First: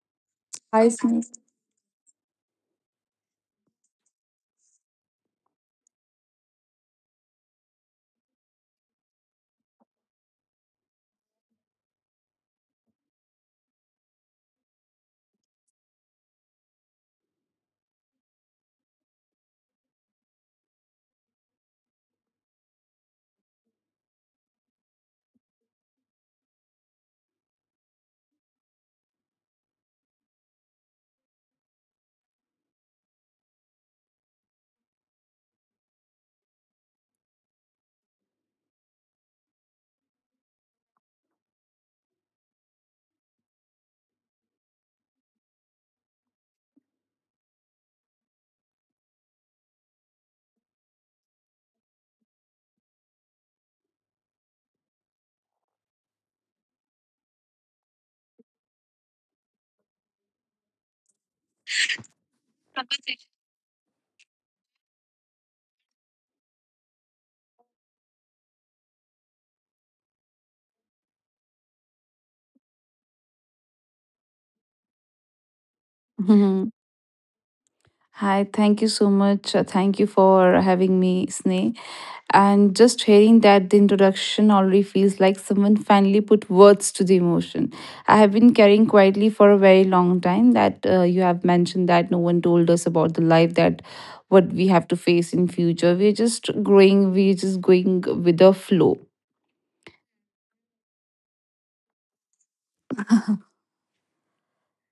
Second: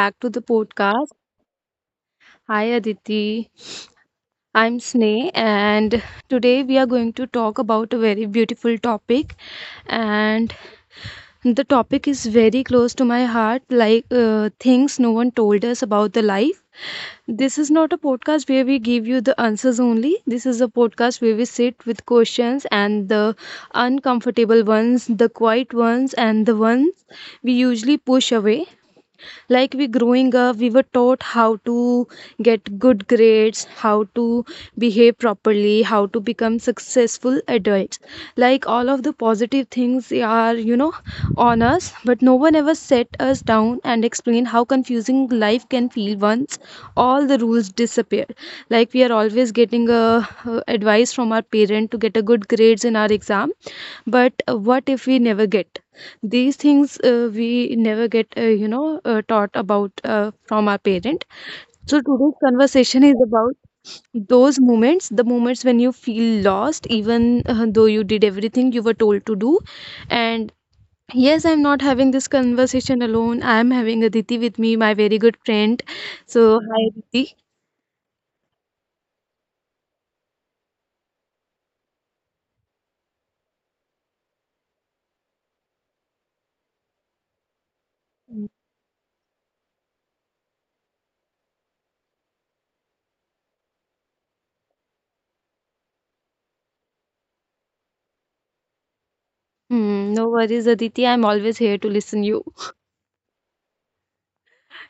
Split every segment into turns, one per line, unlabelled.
back to the
Hi,
podcast.
Sneh.
Hi Aditi, I'm Sneh, and today we are going to talk about a very beautiful topic. And the topic is very close to my heart like things no one told us about the life. This is not a podcast where we give you the answers only. This is a podcast where we sit with questions and the uncomfortable ones, the quiet ones, and the ones we usually push away. Like we growing up we were taught how to get good grades, how to behave properly, how to become successful adults, like all of the positive things are on us, but no one ever set us down and explained how confusing life can feel once all the rules disappear. Like we are always getting advice from our parent to get a good grades in our exam, but what if we never get these things, we never get taught about from our parent. So today's conversation is about those moments, the moments when you feel lost even though you did everything you were told to do. And yes, I'm not having this conversation alone, I'm having Aditi with me, my very good friend. So
Mhm.
hi, Aditi.
Hi, thank you so much. Thank you for having me, Sneh. And just hearing that the introduction already feels like someone finally put words to the emotion I have been carrying quietly for a very long time. That you have mentioned that no one told us about the life, that what we have to face in future. We're just going with the flow.
Mm, no worries, Aditi, I'm always here to listen you.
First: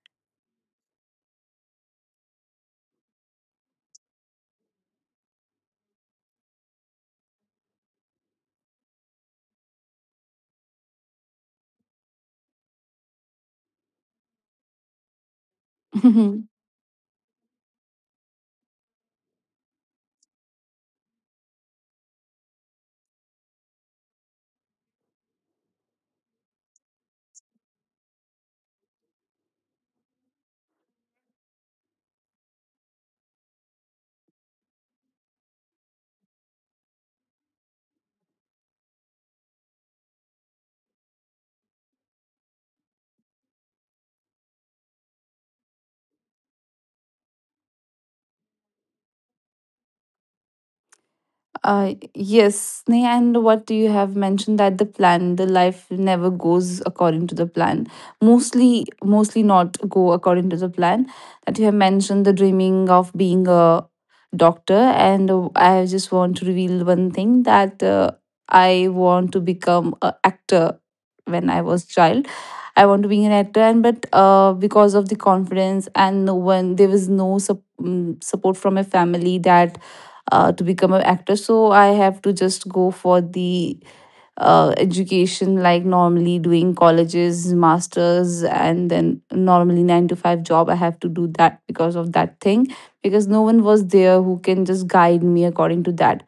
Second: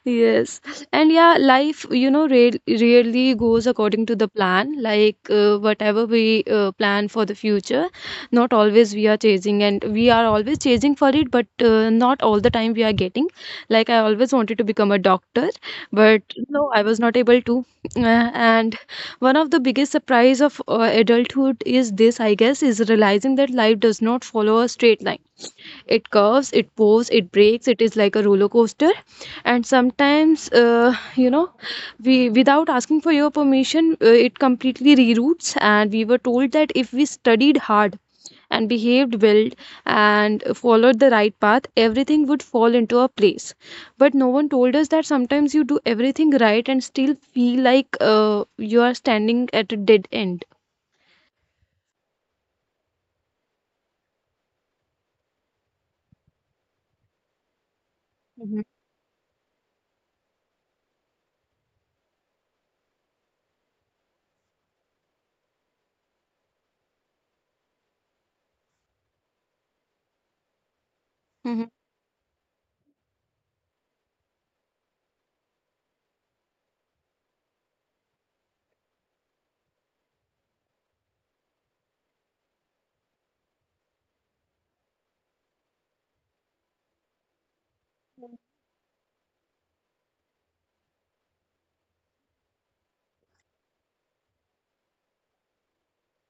Yes. And yeah, life, really goes according to the plan. Like whatever we plan for the future, not always we are chasing, and we are always chasing for it, but not all the time we are getting. Like I always wanted to become a doctor, but no, I was not able to. And one of the biggest surprise of adulthood is this, I guess, is realizing that life does not follow a straight line. It curves, it pours, it breaks, it is like a roller coaster. And sometimes we, without asking for your permission, it completely reroutes. And we were told that if we studied hard and behaved well and followed the right path, everything would fall into a place. But no one told us that sometimes you do everything right and still feel like you are standing at a dead end.
Yes, Sneha, and what you have mentioned, that the plan, the life never goes according to the plan.
Mhm.
Mostly not go according to the plan. That you have mentioned, the dreaming of being a doctor, and I just want to reveal one thing, that I want to become an actor when I was child. I want to be an actor, and but because of the confidence and no one, there was no support from my family that to become an actor. So I have to just go for the education, like normally doing colleges, masters, and then normally 9 to 5 job I have to do, that because of that thing, because no one was there who can just guide me according to that.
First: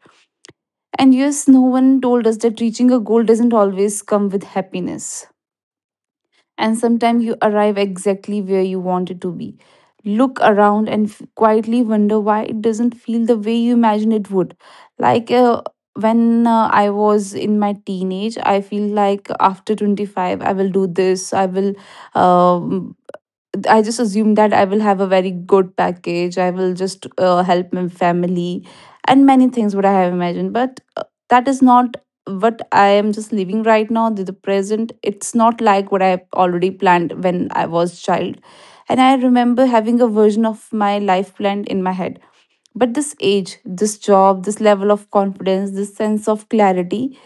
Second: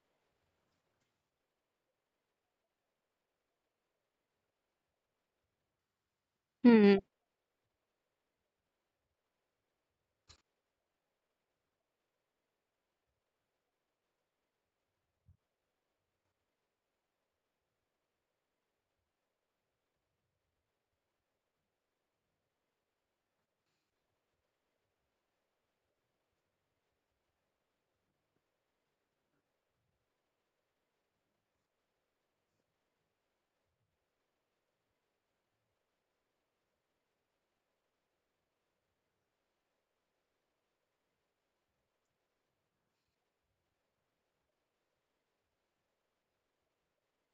And yes, no one told us that reaching a goal doesn't always come with happiness, and
Mhm.
sometimes you arrive exactly where you wanted to be. Look around and quietly wonder why it doesn't feel the way you imagine it would. Like when I was in my teenage, I feel like after 25, I will do this, I will um I just assume that I will have a very good package. I will just help my family and many things what I have imagined. But that is not what I am just living right now. The present, it's not like what I have already planned when I was child. And I remember having a version of my life planned in my head. But this age, this job, this level of confidence, this sense of clarity,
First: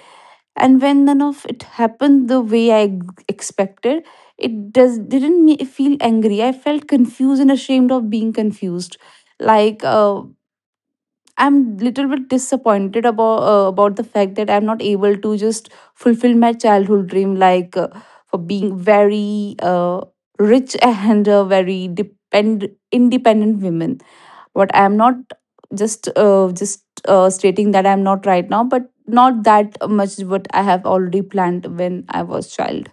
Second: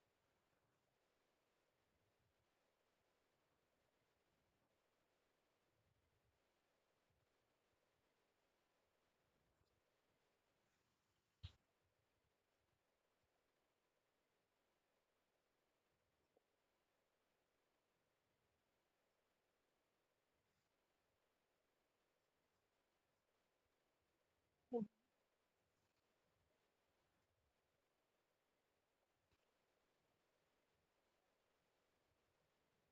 and when none of it happened the way I expected, it does didn't me feel angry. I felt confused and ashamed of being confused. Like I'm little bit disappointed about about the fact that I'm not able to just fulfill my childhood dream, like for being very rich and a very depend independent women, what I'm not. Just stating that I'm not right now, but not that much what I have already planned when I was child.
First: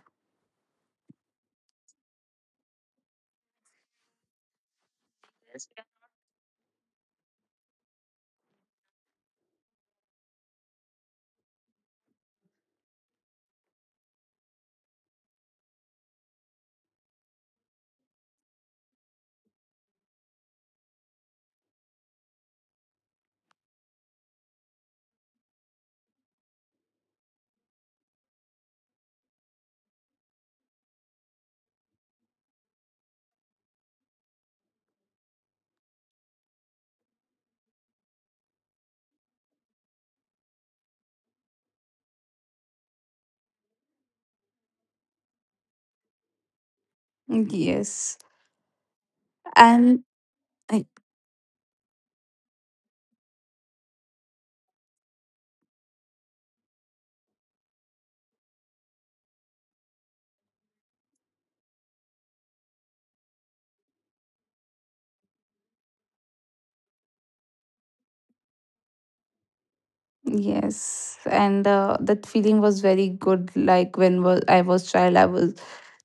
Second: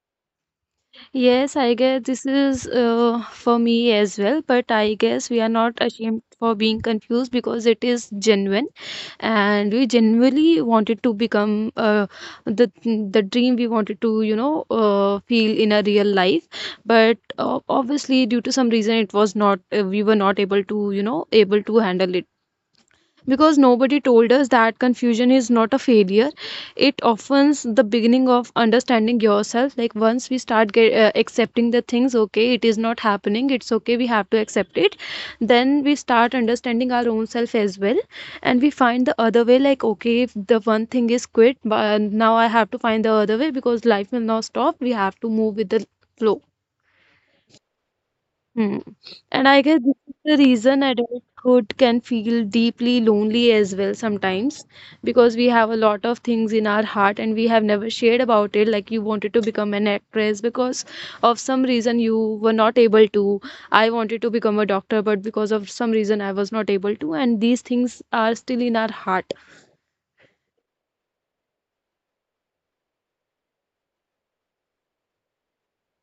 Yes, I guess this is for me as well, but I guess we are not ashamed for being confused because it is genuine, and we genuinely wanted to become, the dream we wanted to, feel in a real life. But obviously due to some reason it was not, we were not able to, able to handle it, because nobody told us that confusion is not a failure. It often's the beginning of understanding yourself. Like once we start accepting the things, okay, it is not happening, it's okay, we have to accept it, then we start understanding our own self as well. And we find the other way, like, okay, if the one thing is quit, but now I have to find the other way, because life will not stop, we have to move with the flow.
Yes.
Hmm. And I guess this
and
is the reason
I-
adulthood can feel deeply lonely as well sometimes, because we have a lot of things in our heart and we have never shared about it. Like you wanted to become an actress, because of some reason you were not able to. I wanted to become a doctor, but because of some reason I was not able to. And these things are still in our heart.
yes, and that feeling was very good. Like when I was child, I was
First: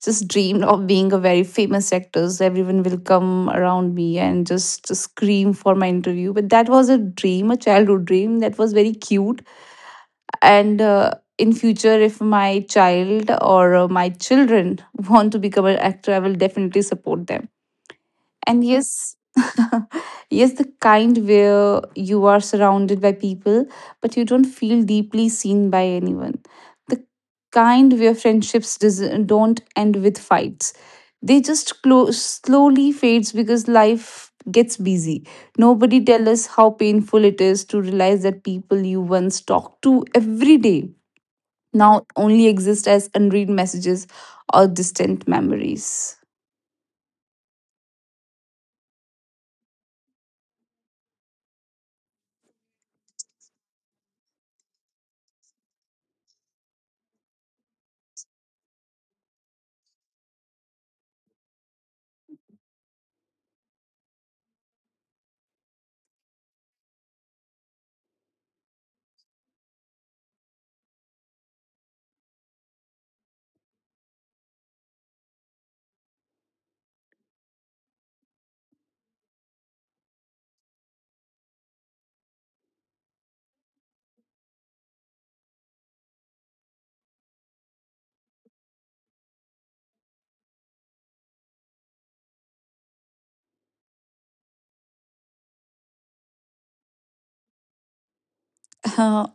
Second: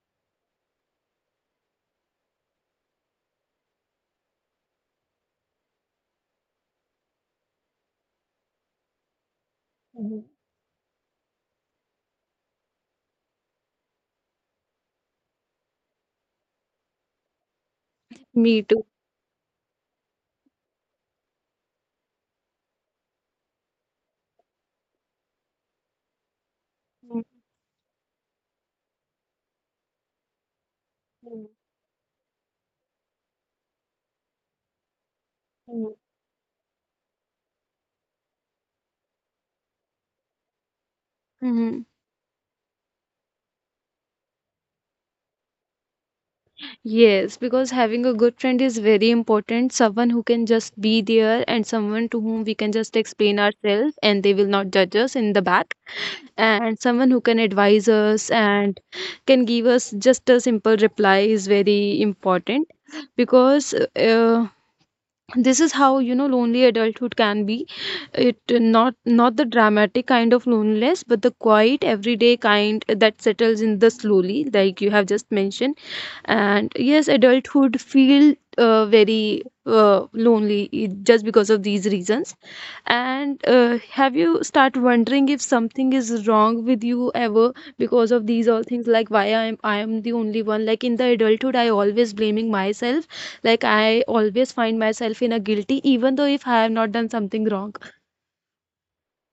just dreamed of being a very famous actor, so everyone will come around me and just scream for my interview. But that was a dream, a childhood dream, that was very cute.
Mhm.
And in future, if my child or my children want to become an actor, I will definitely support them.
Me
And
too.
yes. Yes, the kind where you are surrounded by people but you don't feel deeply seen by anyone. The kind where don't end with fights, they just close, slowly fades because life gets busy. Nobody tell us how painful it is to realize that people you once talked to every day
Mm-hmm.
now only exist as unread messages or distant memories.
Yes, because having a good friend is very important. Someone who can just be there, and someone to whom we can just explain ourselves and they will not judge us in the back. And someone who can advise us and can give us just a simple reply is very important, because this is how lonely adulthood can be. It not the dramatic kind of loneliness, but the quiet everyday kind that settles in the slowly, like you have just mentioned. And yes, adulthood feel very lonely, just because of these reasons. And have you start wondering if something is wrong with you ever, because of these all things, like why I am the only one, like in the adulthood I always blaming myself, like I always find myself in a guilty even though if I have not done something wrong.
Uh,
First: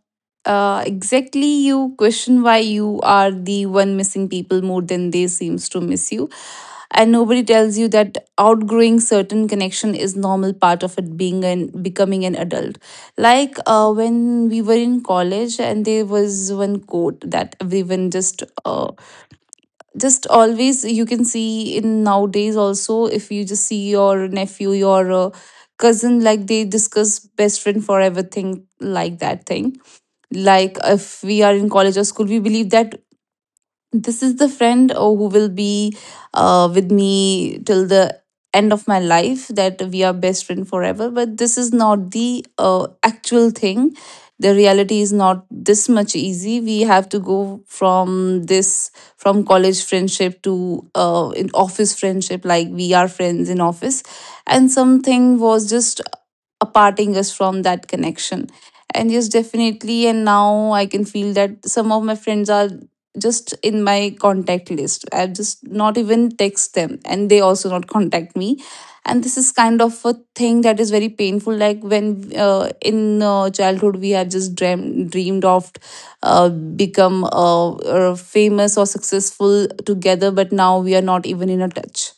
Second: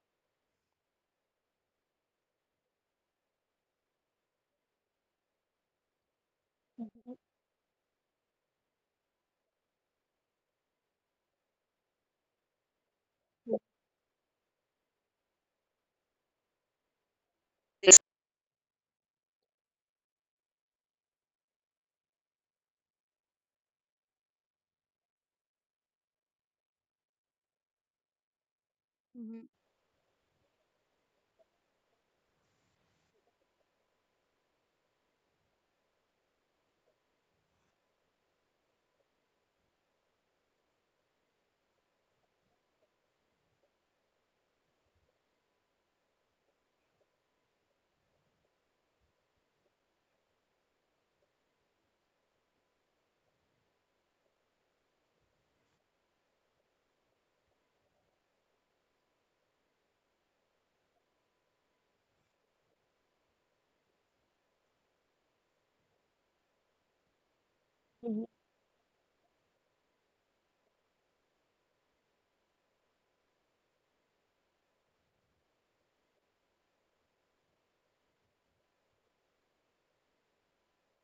exactly, you question why you are the one missing people more than they seems to miss you. And nobody tells you that outgrowing certain connection is normal part of it being and becoming an adult. Like when we were in college, and there was one quote that everyone just always, you can see in nowadays also, if you just see your nephew, your cousin, like they discuss best friend for everything, like that thing.
Mhm.
Like if we are in college or school, we believe that this is the friend, oh, who will be with me till the end of my life, that we are best friend forever. But this is not the actual thing. The reality is not this much easy. We have to go from this, from college friendship to in office friendship. Like we are friends in office, and something was just aparting us from that connection. And yes, definitely, and now I can feel that some of my friends are just in my contact list. I just not even text them and they also not contact me. And
Mhm.
this is kind of a thing that is very painful. Like when in childhood we have dreamed of become famous or successful together, but now we are not even in a touch.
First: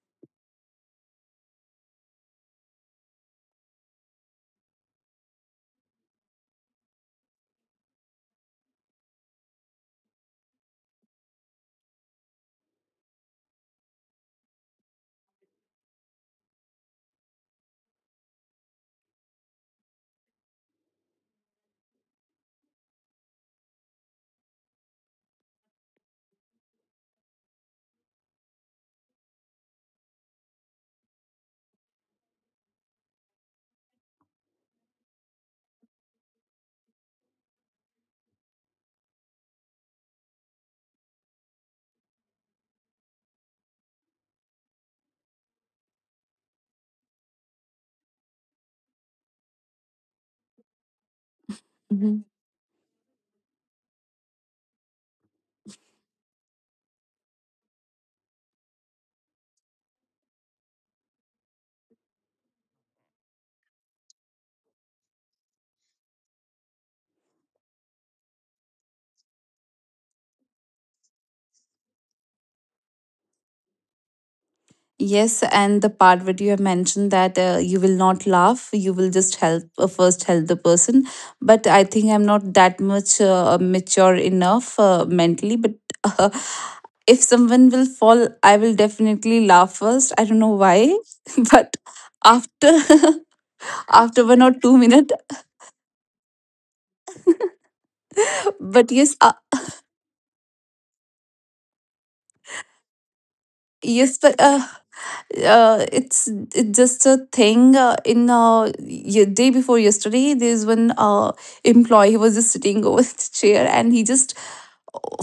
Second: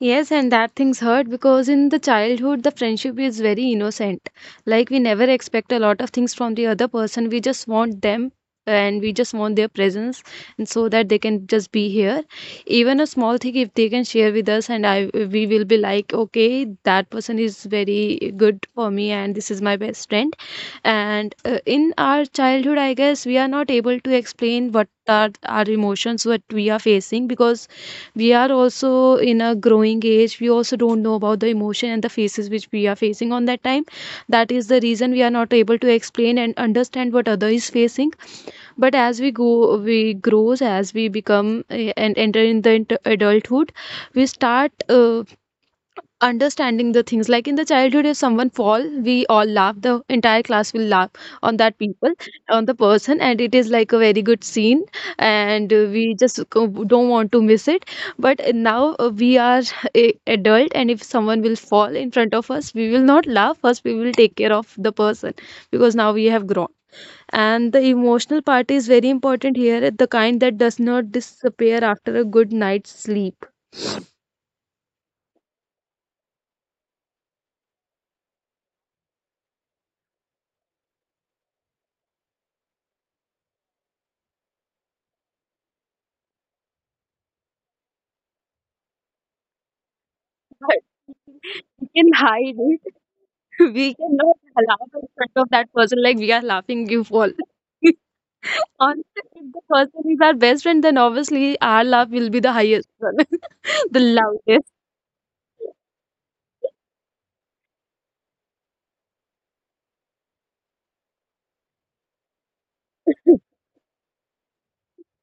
Yes, and that things hurt because in the childhood, the friendship is very innocent. Like, we never expect a lot of things from the other person. We just want them, and we just want their presence, and so that they can just be here. Even a small thing, if they can share with us, and I we will be like, okay, that person is very good for me, and this is my best friend. And in our childhood, I guess we are not able to explain what are our emotions, what we are facing, because we are also in a growing age, we also don't know about the emotion and the faces which we are facing on that time. That is the reason we are not able to explain and understand what other is facing. But as we go, we grows, as we become and enter in the adulthood, we start understanding the things. Like in the childhood, if someone fall, we all laugh, the entire class will laugh on that people,
Mhm.
on the person, and it is like a very good scene, and we just don't want to miss it. But now we are a adult, and if someone will fall in front of us, we will not laugh first, we will take care of the person, because now we have grown, and the emotional part is very important here, the kind that does not disappear after a good night's sleep.
Yes, and the part where you have mentioned that you will not laugh, you will just help, first help the person. But I think I'm not that much mature enough mentally. But if someone will fall, I will definitely laugh first. I don't know why, but
You can hide
after
it. We
after
cannot
one or two
laugh in
minutes,
front of that person like we are laughing, you fall.
but yes,
Honestly, if the person is our best friend, then obviously our laugh will be the highest one, the
yes, but
loudest.
uh, it's it's just a thing. Day before yesterday, there's one employee who was just sitting over the chair, and he just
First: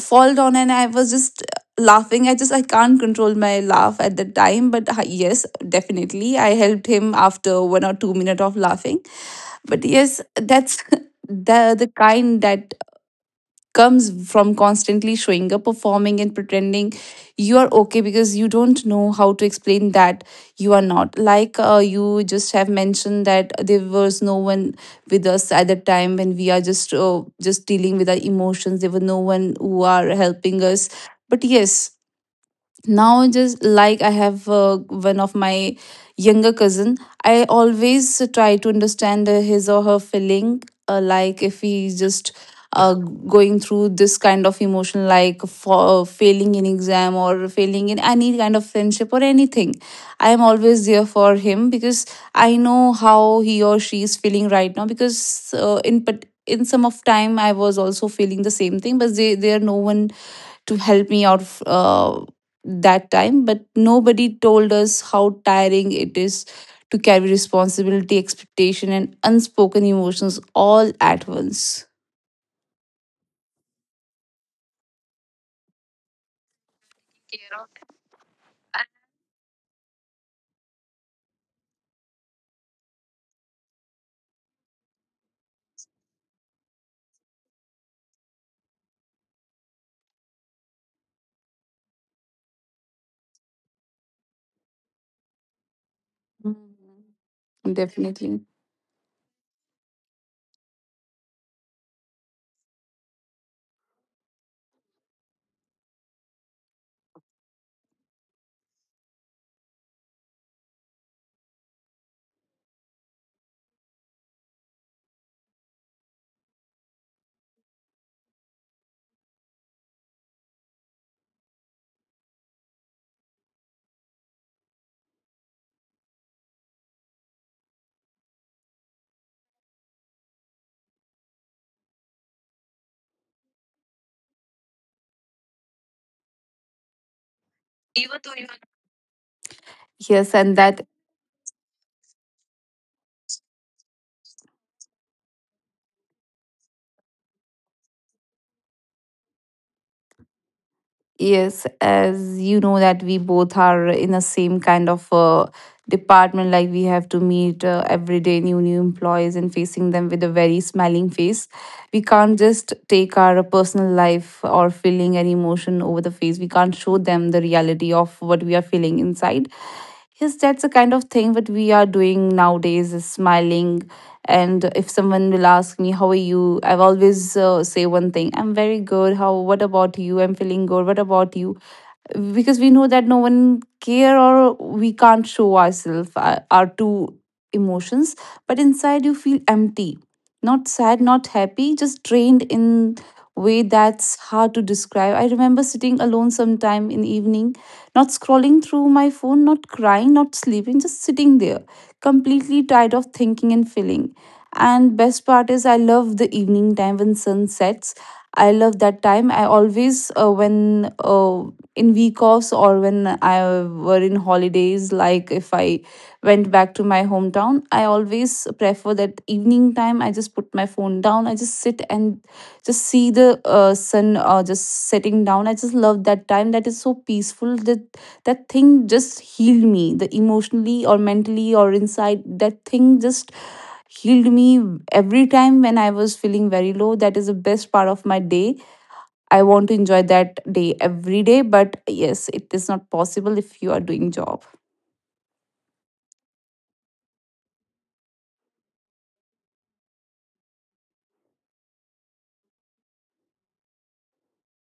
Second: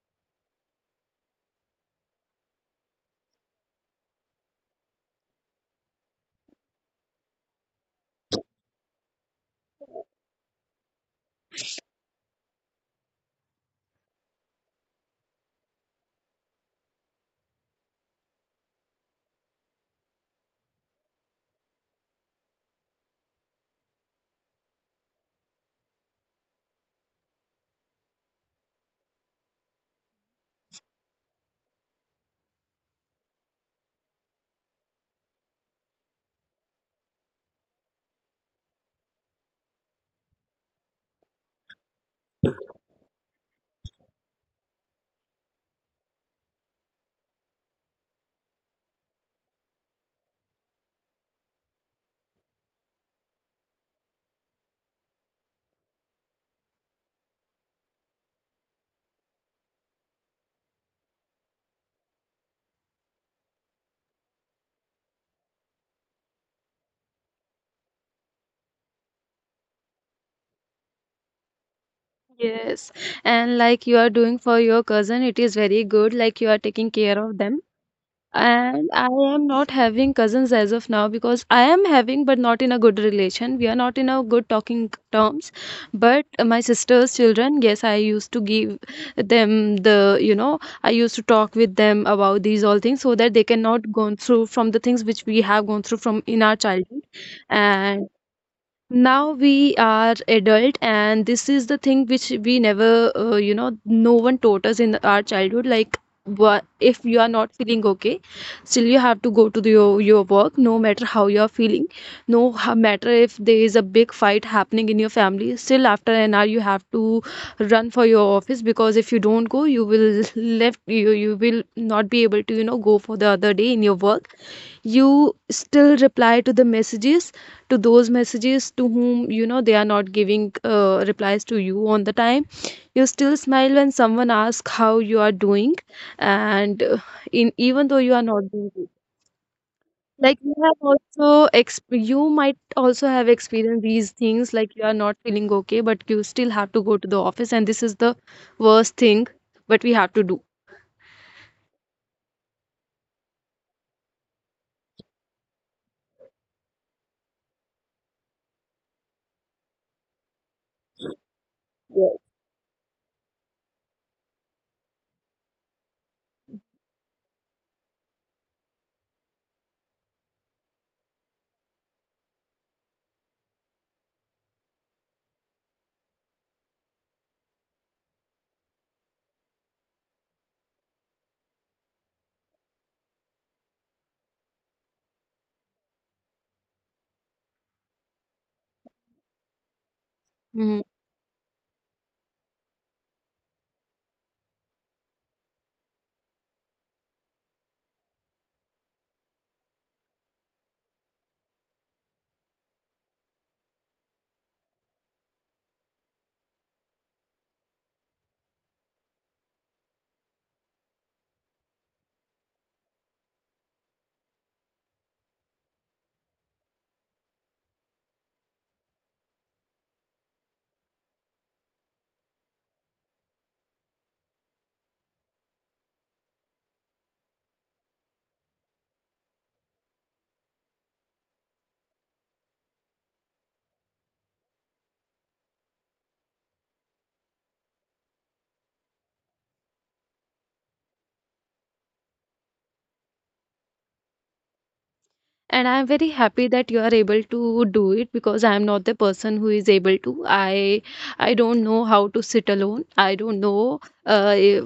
fall down and I was just laughing. I can't control my laugh at the time, but yes, definitely I helped him after 1 or 2 minutes of laughing. But yes, that's the kind that comes from constantly showing up, performing, and pretending you are okay because you don't know how to explain that you are not. Like you just have mentioned that there was no one with us at the time when we are just dealing with our emotions. There were no one who are helping us. But yes, now, just like I have one of my younger cousin, I always try to understand his or her feeling, like if he's just going through this kind of emotion, like for failing in exam or failing in any kind of friendship or anything, I am always there for him, because I know how he or she is feeling right now. Because in some of time I was also feeling the same thing, but there no one to help me out of that time. But nobody told us how tiring it is to carry responsibility, expectation, and unspoken emotions all at once.
Yes. And like you are doing for your cousin, it is very good. Like you are taking care of them. And I am not having cousins as of now, because I am having but not in a good relation, we are not in a good talking terms. But my sister's children, yes, I used to give them the you know I used to talk with them about these all things, so that they cannot go through from the things which we have gone through from in our childhood. And
Definitely.
now we are adult, and this is the thing which we never, no one taught us in our childhood. Like if you are not feeling okay, still you have to go to your work, no matter how you are feeling. No matter if there is a big fight happening in your family, still after an hour you have to run for your office, because if you don't go you will left you will not be able to go for the other day in your work. You still reply to those messages to whom they are not giving replies to you on the time. You still smile when someone asks how you are doing, and in even though you are not doing good,
yes
like
and that
you might also have experienced these things, like you are not feeling okay but you still have to go to the office, and this is the worst thing, but we have to do.
yes, as you know that we both are in the same kind of department. Like we have to meet every day new new employees and facing them with a very smiling face. We
Yes.
can't just take our personal life or feeling an emotion over the face. We can't show them the reality of what we are feeling inside. Yes, that's the kind of thing what we are doing nowadays, is smiling. And if someone will ask me how are you, I've always say one thing: I'm very good, how what about you? I'm feeling good, what about you? Because we know that no one care, or we can't show ourselves our true emotions. But inside you feel empty, not
Hmm.
sad, not happy, just drained in way that's hard to describe. I remember sitting alone sometime in evening, not scrolling through my phone, not crying, not sleeping, just sitting there, completely tired of thinking and feeling. And best part is, I love the evening time when sun sets. I love that time. I always, when in week offs or when I were in holidays, like if I went back to my hometown, I always prefer that evening time. I just put my phone down. I just sit and just see the sun just setting down. I just love that time. That is so peaceful. That thing just healed me. The emotionally or mentally or inside, that thing just healed me every time when I was feeling very low. That is the best part of my day. I want to enjoy that day every day, but yes, it is not possible if you are doing job.
And I'm very happy that you are able to do it, because I'm not the person who is able to. I don't know how to sit alone. I don't know,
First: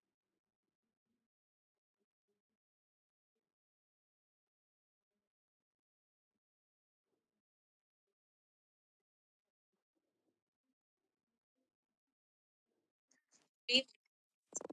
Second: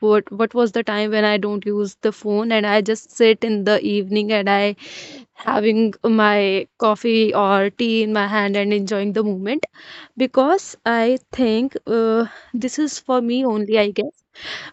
what was the time when I don't use the phone and I just sit in the evening and I having my coffee or tea in my hand and enjoying the moment, because I think this is for me only. I guess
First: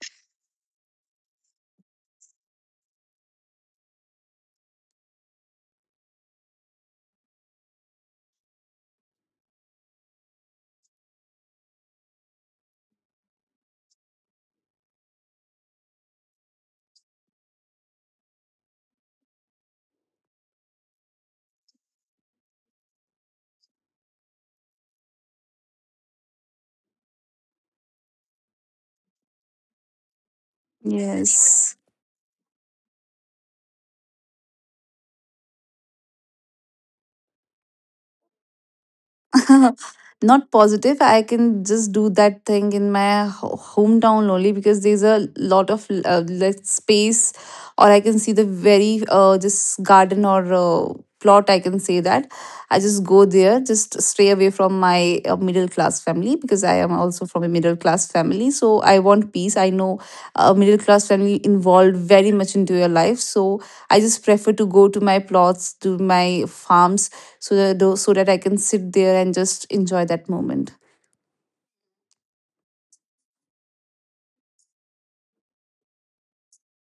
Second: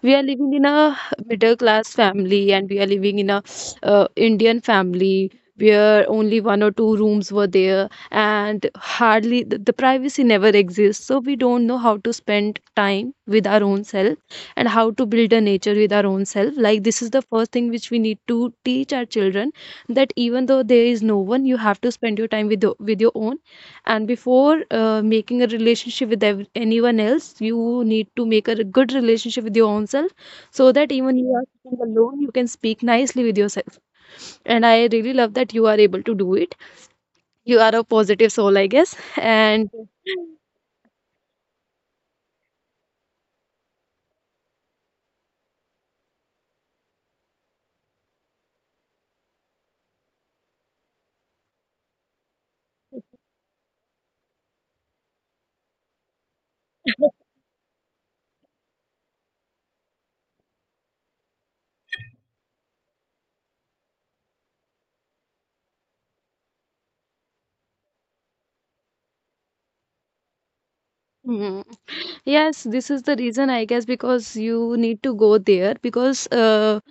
we are living in a middle class family, and we are living in a Indian family, where only one or two rooms were there, and hardly the privacy never exists. So we don't know how to spend time with our own self, and how to build a nature with our own self. Like this is the first thing which we need to teach our children that even though there is no one, you have to spend your time with your own. And before making a relationship with anyone else you need to make a good relationship with your own self, so that even you are
Yes.
sitting alone you can speak nicely with yourself. And I really love that you are able to do it. You are a positive soul, I guess. And
Not positive. I can just do that thing in my hometown only, because there's a lot of like space, or I can see the very just garden or plot, I can say that. I just go there, just stray away from my middle class family, because I am also from a middle class family. So I want peace. I know a middle class family involved very much into your life. So I just prefer to go to my plots, to my farms, so that, so that I can sit there and just enjoy that moment.
Mm. Yes, this is the reason, I guess, because you need to go there because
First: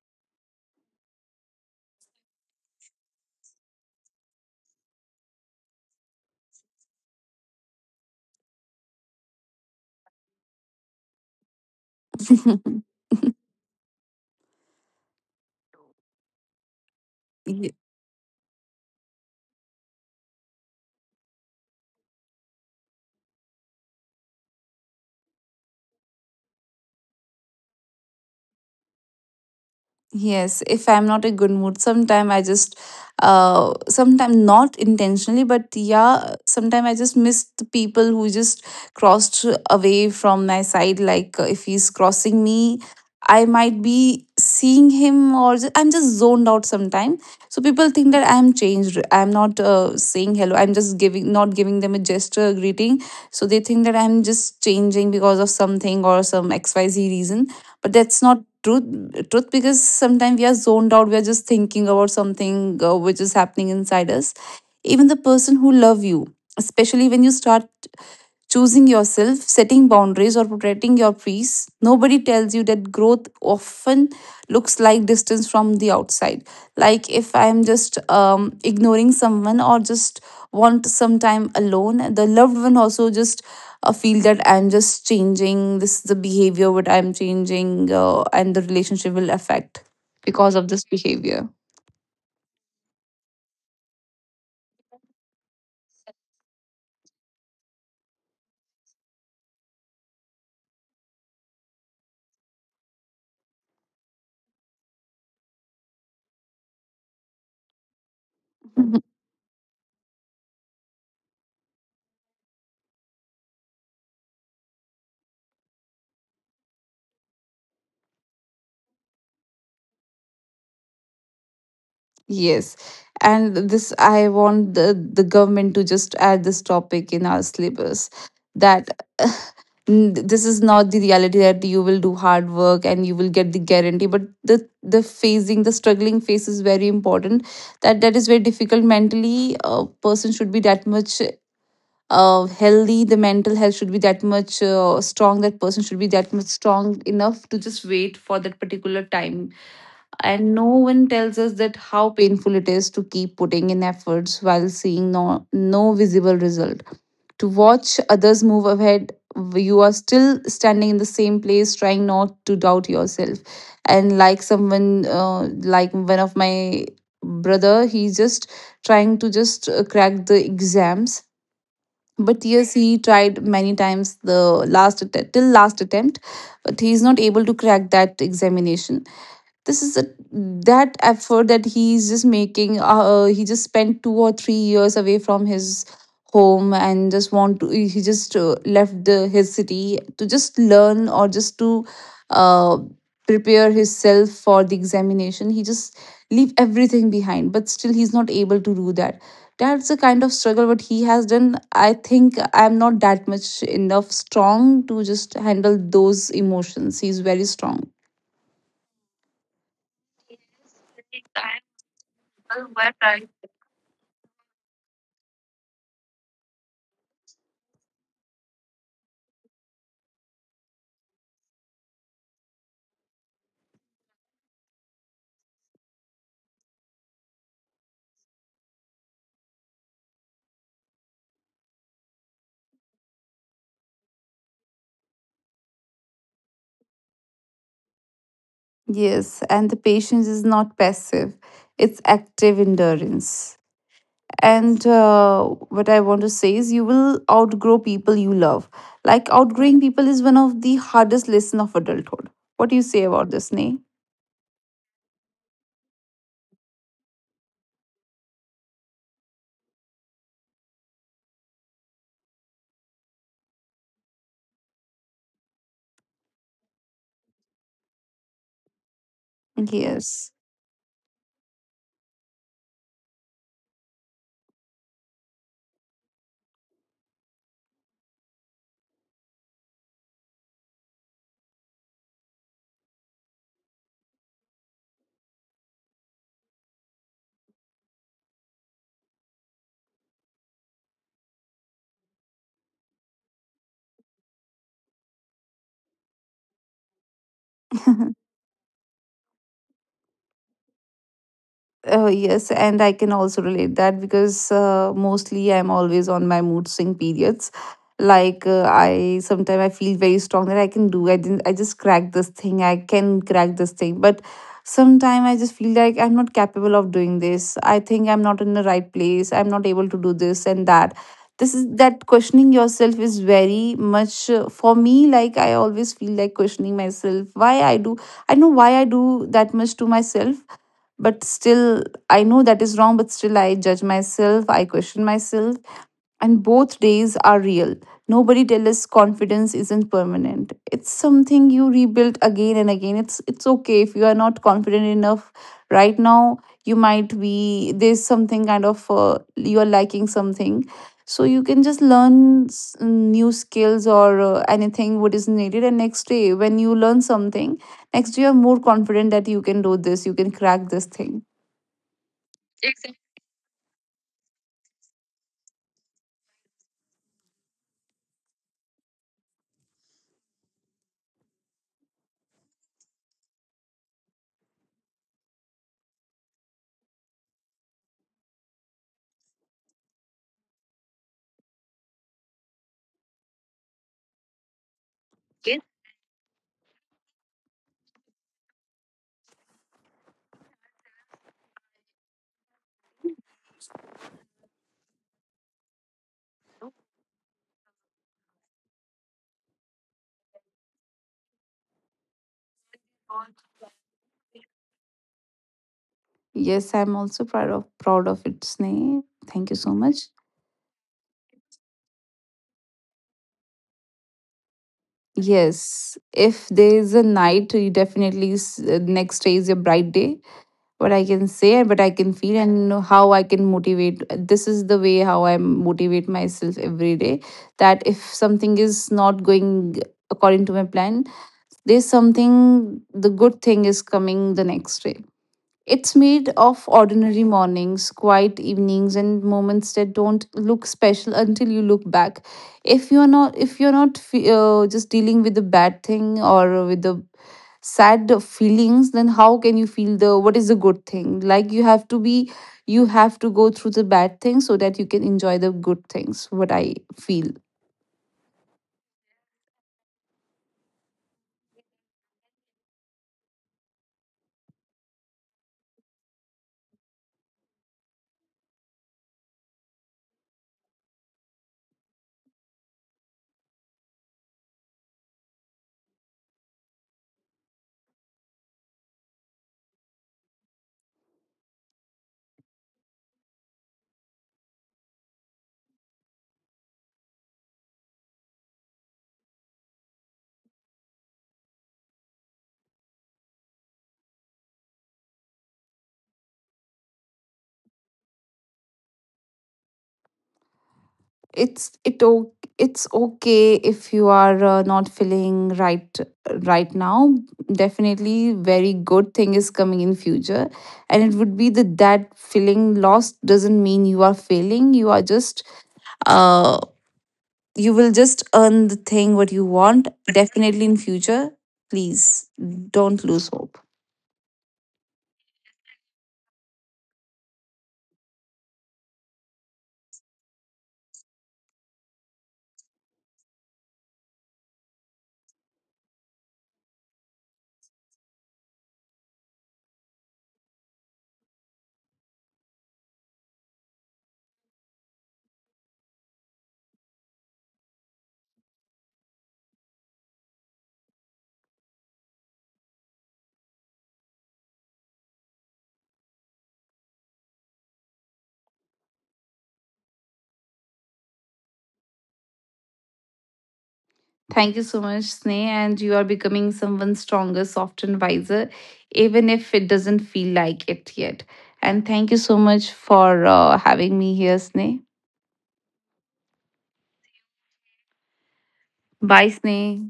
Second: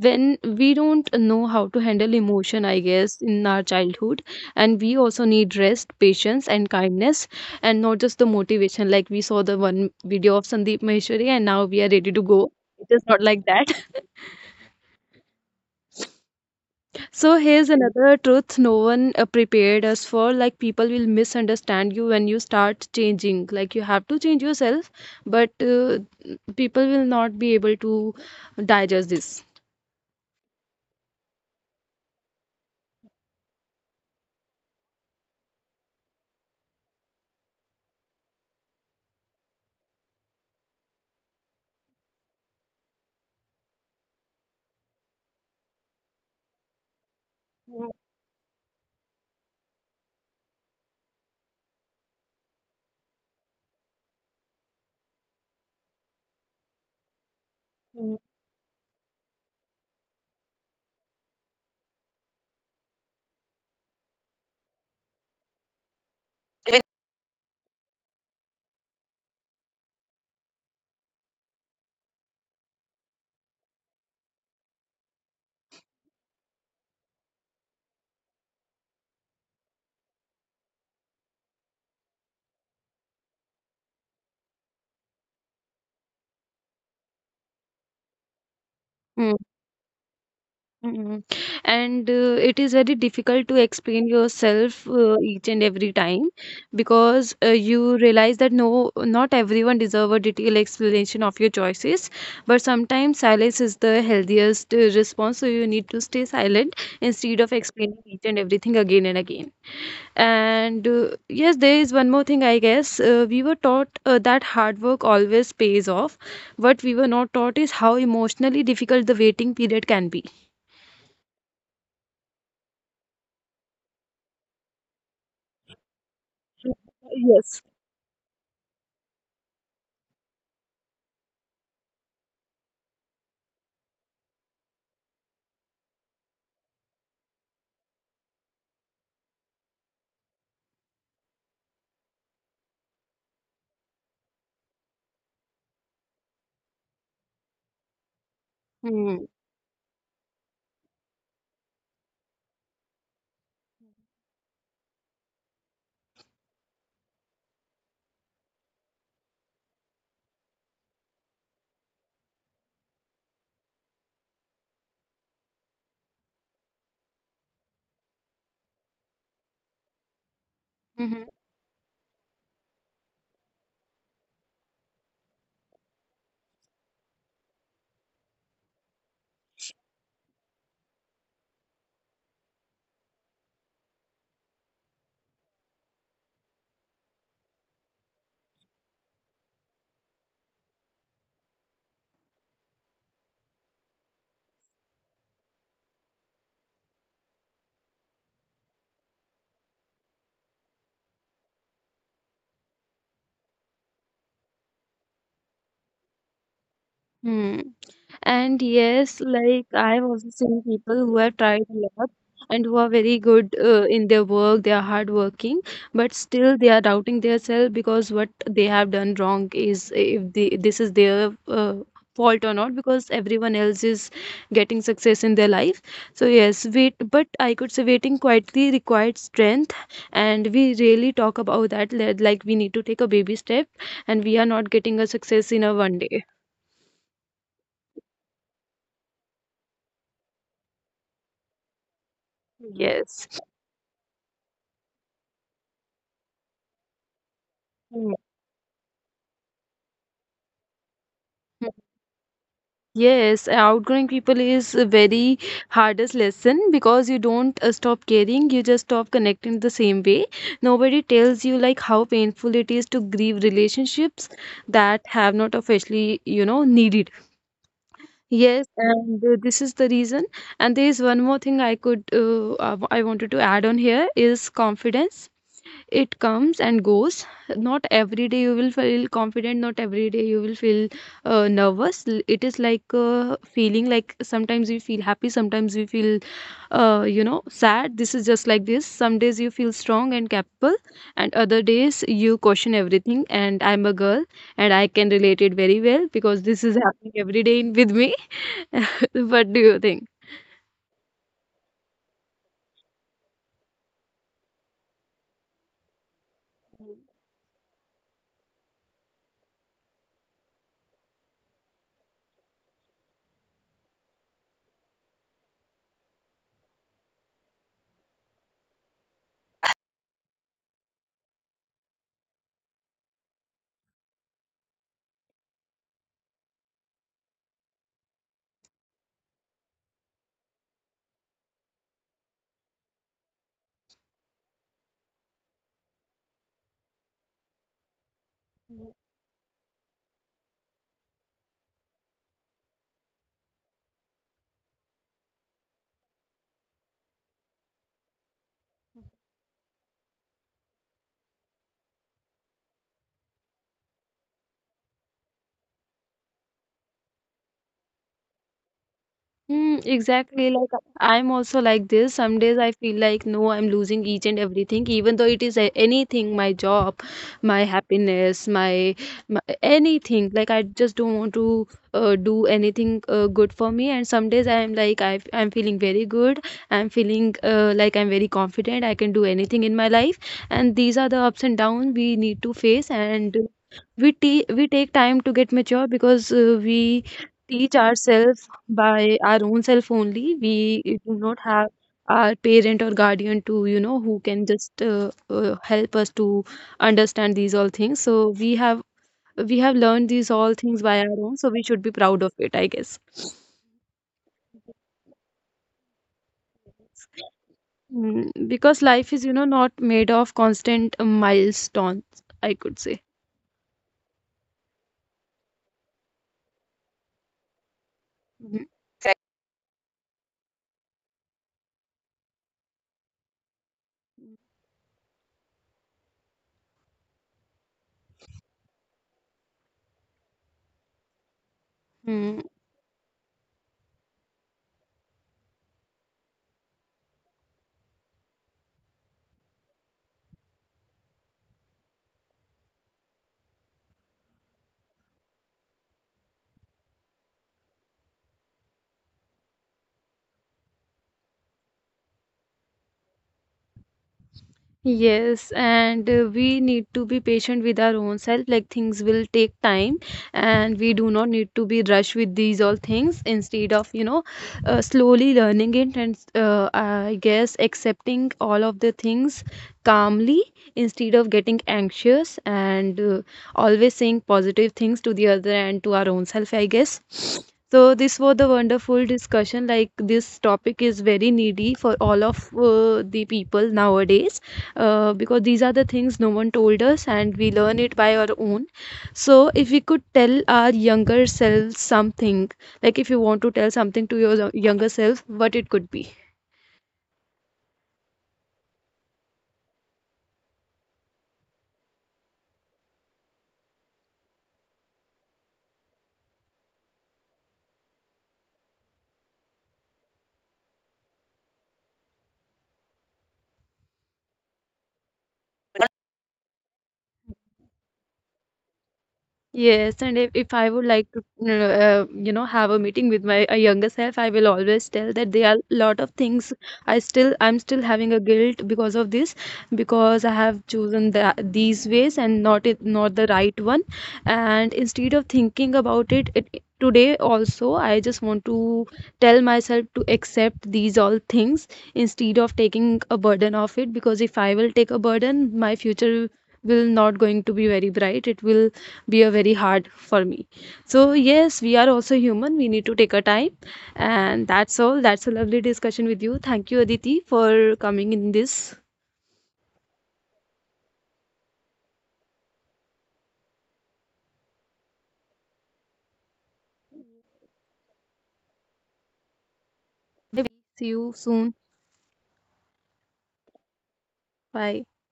when we don't know how to handle emotion, I guess, in our childhood, and we also need rest, patience, and kindness, and not just the motivation. Like we saw the one video of Sandeep Maheshwari, and now we are ready to go. It is not like that. So here's
Yeah.
another truth no one prepared us for. Like people will misunderstand you when you start changing. Like you have to change yourself, but people will not be able to digest this.
Yes, if I'm not in good mood, sometime I just, sometime not intentionally, but yeah, sometime I just miss the people who just crossed away from my side. Like if he's crossing me, I might be seeing him, or just, I'm just zoned out sometime. So people think that I'm changed. I'm not saying hello. I'm just giving, not giving them a gesture, a greeting. So they think that I'm just changing because of something or some XYZ reason, but that's not truth because sometimes we are zoned out. We are just thinking about something which is happening inside us, even the person who love you, especially when you start choosing yourself, setting boundaries, or protecting your peace. Nobody tells you that growth often looks like distance from the outside. Like if I'm just ignoring someone or just want some time alone, the loved one also just feel that I'm just changing. This is the behavior what I'm changing, and the relationship will affect because of this behavior.
Mm. And it is very difficult to explain yourself each and every time because you realize that no, not everyone deserve a detailed explanation of your choices. But sometimes silence is the healthiest response, so you need to stay silent instead of
Mhm.
explaining each and everything again and again. And yes, there is one more thing, I guess. We were taught that hard work always pays off. What we were not taught is how emotionally difficult the waiting period can be.
Yes. And this, I want the government to just add this topic in our syllabus
Yes.
that this is not the reality that you will do hard work and you will get the guarantee, but the struggling phase is very important, that that is very difficult mentally. A person should be that much healthy. The mental health should be that much strong. That person should be that much strong enough to just wait for that particular time.
Mhm.
And no one tells us that how painful it is to keep putting in efforts while seeing no visible result, to watch others move ahead. You are still standing in the same place trying not to doubt yourself. And like someone like one of my brother, he's just trying to just crack the exams. But
Mhm.
yes, he tried many times, till last attempt, but he's not able to crack that examination. This is a that effort that he's just making. He just spent 2 or 3 years away from his home, and just want to he just left his city to just learn or just to uh, prepare himself for the examination. He just leave everything behind, but still he's not able to do that. That's the kind of struggle what he has done. I think I'm not that much enough strong to just handle those emotions. He's very strong.
Hmm. And yes, like I've also seen people who have tried a lot, and who are very good in their work. They are hardworking, but still they are doubting themselves because what they have done wrong is if they, this is their fault or not, because everyone else is getting success in their life. So yes, wait, but I could say waiting quietly required strength, and we really talk about that, like we need to take a baby step, and we are not getting a success in a one day.
Yes, and the patience is not passive, it's active endurance.
Yes.
And what I want to say is, you will outgrow people you love. Like,
Mm.
outgrowing people is one of the hardest lesson of adulthood. What do you say about this, Nay?
Yes, outgrowing people is a very hardest lesson because you don't stop caring, you just stop connecting the same way. Nobody tells you like how painful it is to grieve relationships that have not officially, you know, needed. Yes,
Yes.
and this is the reason. And there is one more thing I could, I wanted to add on here is confidence. It comes and goes. Not every day you will feel confident, not every day you will feel nervous. It is like a feeling, like sometimes you feel happy, sometimes you feel you know, sad. This is just like this. Some days you feel strong and capable, and other days you question everything. And I'm a girl, and I can relate it very well because this is happening every day in, with me. What do you think?
Oh, yes, and I can also relate that because mostly I'm always on my mood swing periods. Like I sometimes I feel very strong that I can do. I didn't. I just crack this thing. I can crack this thing. But sometimes I just feel like I'm not capable of doing this. I think I'm not in the right place. I'm not able to do this and that. This is that questioning yourself is very much for me. Like I always feel like questioning myself. Why I do. I know why I do that much to myself, but still I know that is wrong, but still I judge myself, I question myself, and both days are real. Nobody tells us confidence isn't permanent. It's something you rebuild again and again. It's okay if you are not confident enough right now. You might be there's something kind of you are lacking something. So you can just learn new skills or anything what is needed, and next day when you learn something, next day you're more confident that you can do this, you can crack this thing.
Mm, exactly. Like I'm also like this. Some days I feel like no, I'm losing each and everything, even though it is anything, my job, my happiness, my anything. Like I just don't want to do anything good for me. And some days I'm like I'm feeling very good. I'm feeling like I'm very confident. I can do anything in my life. And these are the ups and downs we need to face. And we take time to get mature because we teach ourselves by our own self only. We do not have our parent or guardian to, you know, who can just help us to understand these all things. So we have learned these all things by our own. So we should be proud of it, I guess.
Yes, I'm also proud of it, Sneh. Thank you so much.
Mm, because life is, you know, not made of constant milestones, I could say.
Yes, if there is a night, you definitely next day is your bright day. What I can
Mhm.
say, and what I can feel, and how I can motivate. This is the way how I motivate myself every day. That if something is not going according to my plan, there's something. The good thing is coming the next day.
Mm.
It's made of ordinary mornings, quiet evenings, and moments that don't look special until you look back. If you're not just dealing with the bad thing or with the sad feelings, then how can you feel the what is the good thing? Like you have to go through the bad things so that you can enjoy the good things. What I feel.
Yes, and we need to be patient with our own self. Like things will take time, and we do not need to be rushed with these all things. Instead of, you know, slowly learning it and I guess accepting all of the things calmly, instead of getting anxious and always saying positive things to the other and to our own self, I guess. So this was the wonderful discussion. Like this topic is very needy for all of the people nowadays because these are the things no one told us and we learn it by our own. So if we could tell our younger selves something, like if you want to tell something to your younger self, what it could be?
it's it o- it's okay if you are not feeling right now. Definitely very good thing is coming in future. And it would be that that feeling lost doesn't mean you are failing. Uh you will just earn the thing what you want definitely in future. Please don't lose hope.
Yes, and if I would like to, you know, have a meeting with my younger self, I will always tell that there are a lot of things I still, I'm still having a guilt because of this, because I have chosen the, these ways and not it, not the right one. And instead of thinking about it, today also, I just want to tell myself to accept these all things instead of taking a burden of it, because if I will take a burden, my future will not going to be very bright. It will be a very hard for me. So yes, we are also human, we need to take our time. And that's all. That's a lovely discussion with you. Thank you, Aditi, for coming in this.
Thank you so much, Sneh. And you are becoming someone stronger, soft, and wiser, even if it doesn't feel like it yet. And thank you so much for having me here, Sneh.
See you soon.
Bye,
Bye.
Sneh.